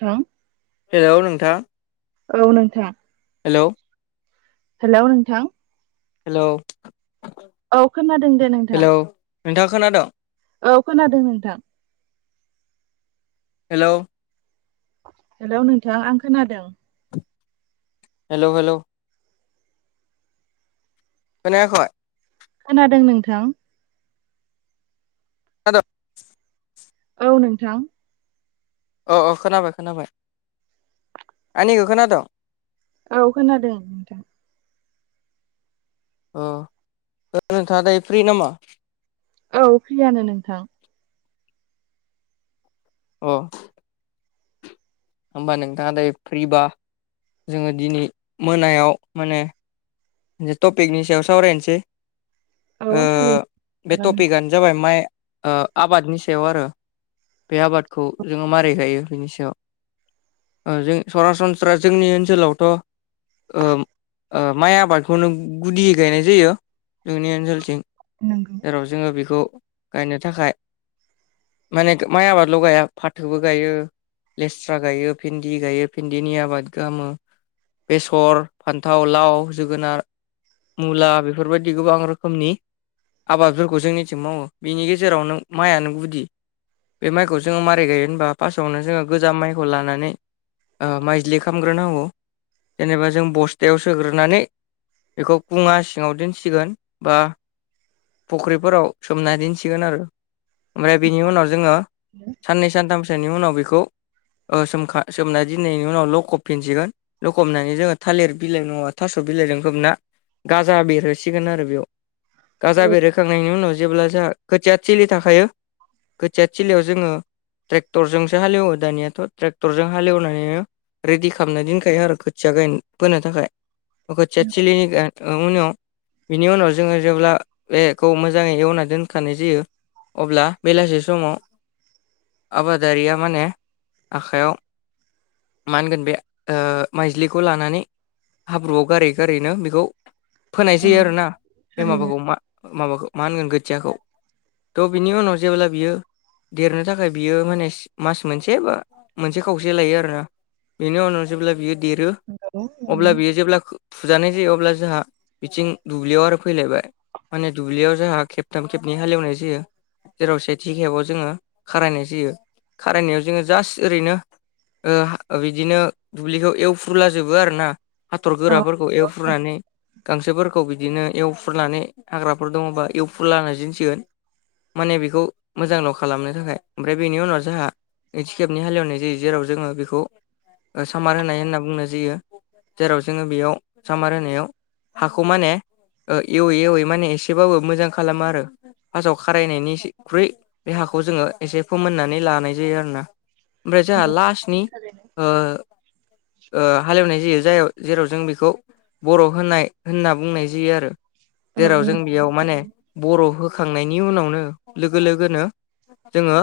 थां हेल' नोंथां औ नोंथां हेल' हेल' नोंथां हेलौ औ खोनादों दे नोंथां। हेलौ नोंथाङा खोनादोंं। औ खोनादों नोंथां। हेल' हेलौ नोंथां आं खोनादों। हेल' हेल' खोनायाखै? खोनादों नोंथां [unintelligible] औ नोंथां अ अ खोनाबाय खोनाबाय आंनिखौ खोनादोंं? औ खोनादों नोंथां। अ नोंथाङा दायो फ्रि नामा? औ फ्रियानो नोंथां। अ होमबा नोंथाङा दायो फ्रिबा जोङो दिनै मोनायाव माने टपिकनि सायाव सावरायनोसै औ थारैनो बे जागोन नोंथां टपिकआनो जाबाय माइ ओ आबादनि सायाव आरो। बे आबादखौ जोङो मारै गायो बिनि सायाव। जों सरासनस्रा जोंनि ओनसोलावथ' ओ माइ आबाद बेखौनो गुदि गायनाय जायो जोंनि ओनसोलथिं नांगौ जेराव जोङो बेखौ गायनो थाखाय माने माइ आबादल' गाया फाथोबो गायो। लेस्रा गायो भिन्दि गायो भिन्दिनि आबाद गाहामो बेसर फान्थाव लाव जोगोनार मुला बेफोरबायदि गोबां रोखोमनि आबादफोरखौ जोंनिथिं मावो बिनि गेजेराव नों माइआनो गुदि। बे माइखौ जोङो मारै गायो होनबा फास्स्टआवनो जोङो गोजाम माइखौ लानानै माइज्लि खालामग्रोनांगौ जेनेबा जों बस्थायाव सोग्रोनानै बेखौ खुङा सिङाव दोनसिगोन बा फुख्रिफोराव सोमना दोनसिगोन आरो। ओमफ्राय बिनि उनाव जोङो साननै सानथामसोनि उनाव बेखौ सोम सोमना दिनैनि उनाव ल'खफिनसिगोन। लखबनानै जोङो थालिर बिलाइ नङा थास' बिलाइजों खोबना गाजा बेरहोसिगोन आरो बेयाव गाजा औ बेरहोखांनायनि उनाव जेब्ला जोंहा खोथिया थोलि थाखायो खोथिया थोलियाव जोङो ट्रेक्टरजोंसो हालेवो दानियाथ' ट्रेक्टरजों हाले एवनानैनो रेडि खालामना दोनखायो आरो खोथिया गायबोनो थाखाय खोथिया थिलिनि ओ उनाव बिनि उनाव जोङो जेब्ला बेखौ मोजाङै एवना दोनखानाय जायो अब्ला बेलासे समाव आबादारिया माने आखायाव मा होनगोन बे माइज्लिखौ लानानै हाब्रुआव गारै गारैनो बेखौ फोनाय औ जायो आरोना बे थारैनो माबाखौ मा माबाखौ मा होनगोन खोथियाखौ थ' बिनि उनाव जेब्ला बियो देरनो थाखाय बियो माने मास मोनसे बा मोनसे खावसे लायो आरोना बेनि उनाव जेब्ला बियो देरो औ अब्ला बियो जेब्ला खो फुजानाय जायो अब्ला जोंहा बिथिं दुब्लियाव आरो फैलायबाय माने दुब्लियाव जोंहा खेबथाम खेबनै हाले एवनाय जायो जेराव सेथि खेबाव जोङो खारायनाय जायो खारायनायाव जोङो जास्ट ओरैनो बिदिनो दुब्लिखौ एवफ्रुला जोबो आरोना हाथर औ गोराफोर औ एवफ्रुनानै गांसोफोरखौ बिदिनो एवफ्रुनानै हाग्राफोर दङबा एवफ्रुलाना दोनना जिन्सिगोन माने बेखौ मोजांल' खालामनो थाखाय ओमफ्राय बेनि उनाव जोंहा नैथि खेबनि हाले एवनाय जायो जेराव जोङो बेखौ सामार होनाय होनना बुंनाय जायो जेराव जोङो बेयाव सामार होनायाव हाखौ माने एवै एवै माने एसेबाबो मोजां खालामो आरो फार्स्टआव खारायनायनिख्रुइ बे हाखौ जोङो एसे फोमोननानै लानाय जायो आरोोना ओमफ्राय जोंहा लासनि थारैनो हाले एवनाय जायो जाय जेराव जों बेखौ बर' होनाय होनना बुंनाय जायो आरो औ जेराव जों नंगौ बेयाव माने बर' होखांनायनि उनावनो लोगो लोगोनो जोङो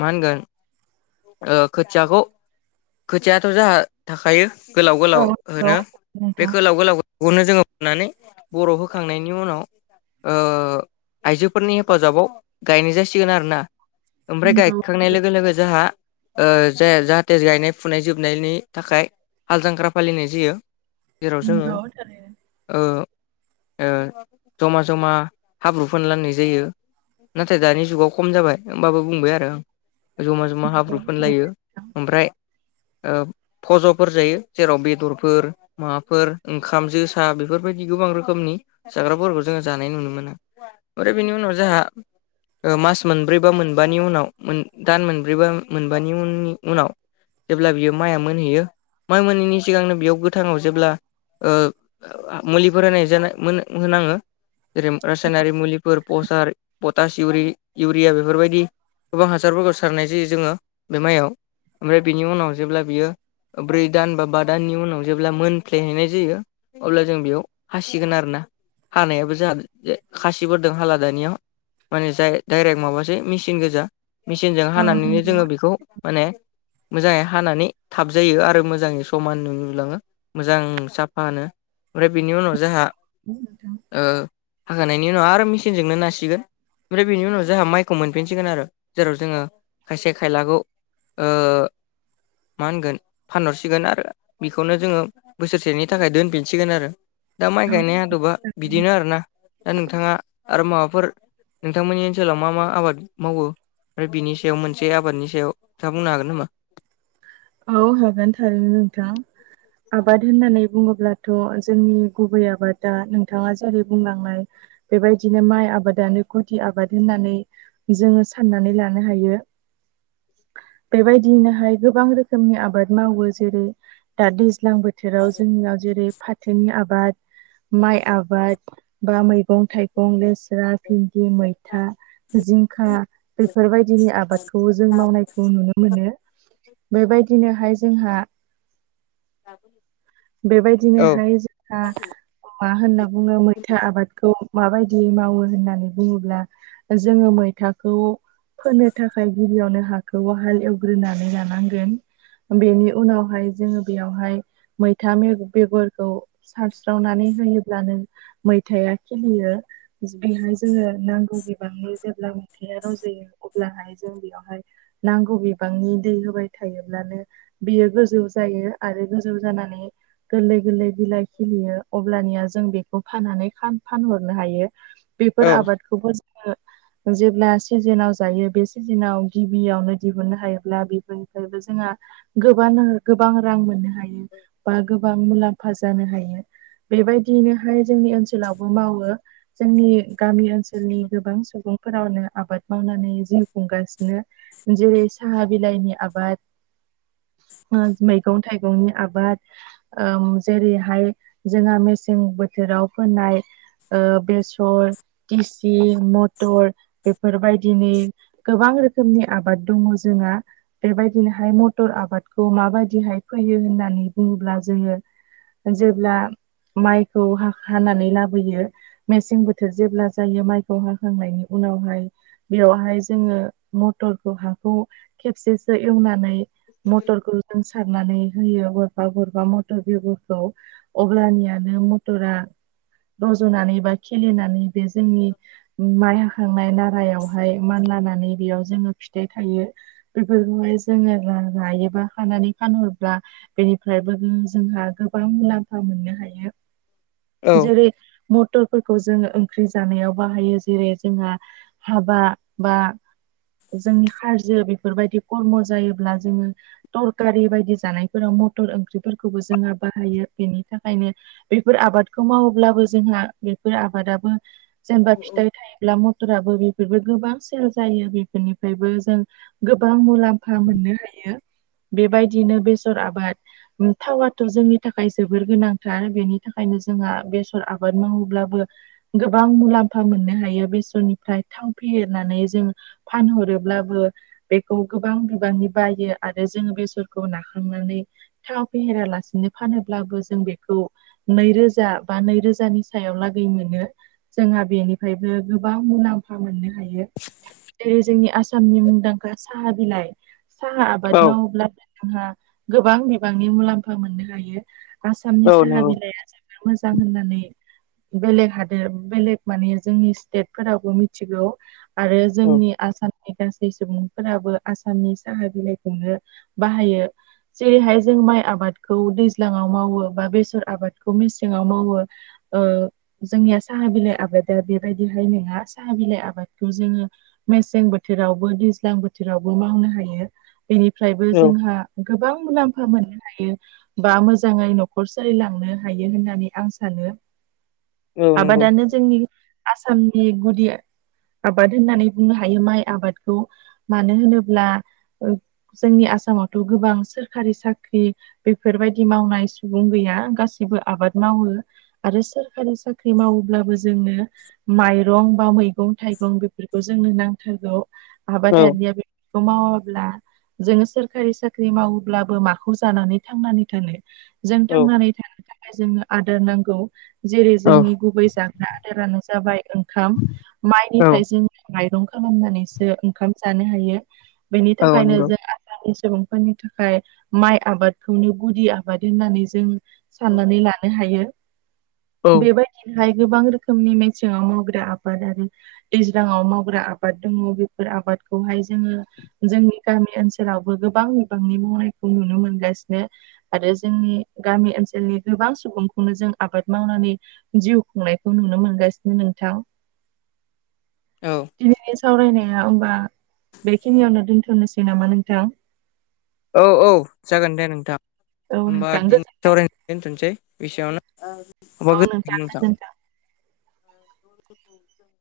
मा होनगोन ओ खोथियाखौ खोथियााथ' जाहा थाखायो गोलाव औ गोलाव नंगौ होनो बे नोंथां गोलाव गोलाव बेखौनो जोङो मोननानै बर' होखांनायनि उनाव आइजोफोरनि हेफाजाबाव गायनाय जासिगोन आरोोना ओमफ्राय नंगौ गायखा खांनाय लोगो लोगो जोंहा ज जाहाथे गायनाय फुनाय जोबनायनि थाखाय हाल जांख्रा फालिनाय जायो जेराव जों नंगौ थारैनो ओ ओ जमा जमा हाब्रु फोनलानाय जायो नाथाय दानि जुगाव खम जाबाय होमबाबो बुंबाय आरो आं जमा जमा नंगौ हाब्रु फोनलायो थारैनो ओमफ्राय फज'फोर जायो जेराव बेदरफोर माबाफोर ओंखाम जोसा बेफोरबायदि गोबां रोखोमनि जाग्राफोरखौ जोङो जानाय नुनो मोना ओमफ्राय बिनि उनाव जोंहा मास मोनब्रैबा मोनबानि उनाव दान मोनब्रैबा मोनबानि उननि उनाव जेब्ला बियो माइआ मोनहैयो माइ मोनैनि सिगांनो बेयाव गो थाङाव जेब्ला मुलि फरायनाय जो मोनाङो जेरै रासायनारि मुलिफोर पसार पटास इउरि इउरिया बेफोरबायदि गोबां हासारफोरखौ सारनाय जायो जोङो बे मायाव ओमफ्राय बेनि उनाव जेब्ला बियो ब्रै दान बा बा दाननि उनाव जेब्ला मोनफ्लेहैनाय जायो अब्ला जों बेयाव हासिगोन आरोना हानायाबो खासिफोरदो हाला दानिया माने जाय डाइरेक्ट माबासै मेचिन गोजा मेचिनजों औ हानानैनो नंगौ जोङो बेखौ माने मोजाङै हानानै थाबजायो आरो मोजाङै समान नुलाङो मोजां साफा नो ओमफ्राय बिनि उनाव जोंहा नोंथां हाखानायनि उनाव आरो मेसिनजोंनो नासिगोन ओमफ्राय बेनि उनाव जोंहा माइखौ मोनफिनसिगोन आरो जेराव जोङो खायसे खायलाखौ मा होनगोन फानहरसिगोन आरो बेखौनो जोङो बोसोरसेनि थाखाय दोनफिनसिगोन आरो दा माइ औ गायनाय आदबा थारैनो बिदिनो आरोना दा नोंथाङा आरो माबाफोर नोंथांमोननि ओनसोलाव मा मा आबाद मावो ओमफ्राय बिनि सायाव मोनसे आबादनि सायाव खोथा बुंनो हागोन नामा औ हागोन थारैनो नोंथां आबाद होननानै बुङोब्लाथ' जोंनि गुबै आबादा नोंथाङा जेरै बुंलांनाय बेबायदिनो माइ आबादानो गुदि आबाद होननानै जोङो साननानै लानो हायो बेबायदिनोहाय गोबां रोखोम रोखोमनि आबाद मावो जेरै दा दैज्लां बोथोराव जोंनियाव जेरै फाथोनि आबाद माइ आबाद बा मैगं थाइगं लेस्रा भिन्दि मैथा जिंखा बेफोरबायदिनि आबादखौ जों मावनायखौ नुनो मोनो बेबायदिनोहाय जोंहा [unintelligible] औ बेबायदिनोहाय जोंहा मा होनना बुंङो मैथा आबाद खौ माबायदियै मावो होननानै बुंङोब्ला जोंङो मैथाखौ फोनो थाखाय गिबियावनो हाखौ हाल एवग्रोनानै लानांगो बेनि उनावहाय जोङो बेयावहाय मैथा बेगरखौ सारस्रावनानै होयोब्लानो मैथाया खिलियो बेहाय जोङो नांगौ बिबांनि जेब्ला अन्थाया रज'यो अब्लाहाय जों बेयावहाय नांगौ बिबांनि दै होबाय थायोब्लानो बियो गोजौ जायो आरो गोजौ जानानै गोरलै गोरलै बिलाइ खिलियो अब्लानिया जों बेखौ फाननानै फानहरनो हायो औ बेफोर आबादखौबो जोङो जेब्ला सिजोनाव जायो बे सिजोनाव गिबियावनो दिहुननो हायोब्ला बेफोर फ्रायबो जोंहा गोबां गोबां रां मोननो हायो बा गोबां मुलाम्फा जानो हायो बेबायदियैनोहाय जोंनि ओनसोलावबो मावो जोंनि गामि ओनसोलनि गोबां सुबुंफोरावनो आबाद मावनानै जिउ खुंगासिनो जेरै साहा बिलाइनि आबाद मैगं थाइगंनि आबाद जेरैहाय जोंहा मेसें बोथोराव फोनाय बेसर टिसि मथर बेफोरबायदिनि गोबां रोखोमनि आबाद दङो जोंहा बेबायदिनोहाय मटर आबादखौ माबायदिहाय फोयो होननानै बुंङोब्ला जोयो जेब्ला माइखौ हानानै लाबोयो मेसें बोथोर जेब्ला जायो माइखौ हाखांनायनि उनावहाय बेयावहाय जोंङो मटरखौ हाखौ खेबसे खौ एवनानै मटरखौ जों सारनानै होयो गरफा गरफा मटर बेगरखौ अब्लानियानो मटरा रज'नानै बा खिलिनानै बे जोंनि माया नाय नारायावहाय मान लानानै बेयाव जोंङो फिथाइ थायो बेफोरखौहाय जोंङो लायोबा खानानै फानहरब्ला बेनिफ्रायबो जोंहा गोबां मुलाम्फा मोननो हायो औ जेरै म टरफोरखौ जोंङो ओंख्रि जानायाव बाहायो जेरै जोंहा हाबा बा जोंनि हारजो बेफोरबायदि खर्म' जायोब्ला जोंङो थरकारि बायदि जानायफोराव मथर ओंख्रिफोरखौबो जोंहा बाहायो बेनि थाखायनो बेफोर आबादखौ मावोब्लाबो जोंहा बेफोर आबादाबो जेनेबा फिथाइ थायोब्ला म थराबो बेफोरबो गोबां सेल जायो बेफोरनिफ्रायबो जों गो बां मुलाम्फा मोननो हायो बेबायदिनो बेसर आबाद थावाथ' जोंनि थाखाय जोबोर गोनांथार बेनि थाखायनो जोंहा बेसर आबाद मावो ब्लाबो गोबां मुलाम्फा मोननो हायो बेसरनि फ्राय थाव फेहेरनानै जों फानहरोब्लाबो बेखौ गोबां बिबांनि बायो आरो जोंङो बेसरखौ नाखांनानै थाव फेहेरालासिनो फानोब्लाबो जों बेखौ नैरोजा बा नै रोजानि सायाव लागै मोनो जोंहा बेनिफ्रायबो गोबां मुलाम्फा मोननो हायो जेरै जोंनि आसामनि मुंदांखा साहा बिलाइ साहा आबाद औ मावोब्ला जोंहा गोबां बिबांनि मुलाम्फा मोननो हायो आसामनि औ साहा नंगौ बिलाइआ जों मोजां होननानै बेलेग हादोर बेलेग माने जोंनि स्टेटफोरावबो मिथिगौ आरो औ जोंनि आसामनि गासै सुबुं फोराबो आसामनि साहा बिलाइखौनो बाहायो। जेरैहाय जों माइ आबादखौ दैज्लाङाव मावो बा बेसर आबादखौ मेसेङाव मावो। ओ जोंनिया साहा बिलाइ आबादा बेबायदिहाय नङा साहा बिलाइ आबादखौ जोङो मेसें बोथोरावबो दैज्लां बोथोरावबो मावनो हायो बेनिफ्रायबो जोंहा गोबां मुलाम्फा मोननो हायो बा मोजाङै न'खर सोलिलांनो हायो होननानै आं सानो औ नंगौ आबादानो जोंनि आसामनि गुदि आबाद होननानै बुंनो हायो माइ आबादखौ मानो होनोब्ला जोंनि आसामावथ' गोबां सोरखारि साख्रि बेफोरबायदि मावनाय सुबुं गैया गासिबो आबाद मावो आरो सोरखारि साख्रि मावोब्लाबो जोंनो माइरं बा मैगं थाइगं बेफोरखौ जोंनो नांथारगौ औ आबादारिया बे बेखौ मावाब्ला जोङो सोरखारि साख्रि मावोब्लाबो माखौ जानानै थांनानै थानो। जों थांनानै थानो थाखाय जोंनो आदार नांगौ जेरै जोंनि गुबै जाग्रा आदारानो जाबाय ओंखाम औ माइनिफ्राय जों माइरं खालामनानैसो ओंखाम जानो हायो बेनि औ थाखायनो नंगौ जों सुबुंफोरनि थाखाय माइ आबादखौनो गुदि आबाद होननानै जों साननानै लानो हायो। औ बेबायदिनोहाय गोबां रोखोमनि मेसेङाव मावग्रा आबाद आरो दैज्लाङाव मावग्रा आबाद दङ बेफोर आबादखौहाय जोङो जोंनि गामि ओनसोलावबो गोबां बिबांनि मावनायखौ नुनो मोनगासिनो आरो जोंनि गामि ओनसोलनि गोबां सुबुंखौनो जों आबाद मावनानै जिउ खुंनायखौ नुनो मोनगासिनो नोंथां औ दिनैनि सावरायनाया होमबा बेखिनियावनो दोनथ'नोसै नामा नोंथां औ औ जागोन दे नोंथां औ होमबा नोंथां दि गोजोननाय सावरायनायखौ दोनथ'नोसै औ नोंथां एसेयावनो [unintelligible] गोजोनथों।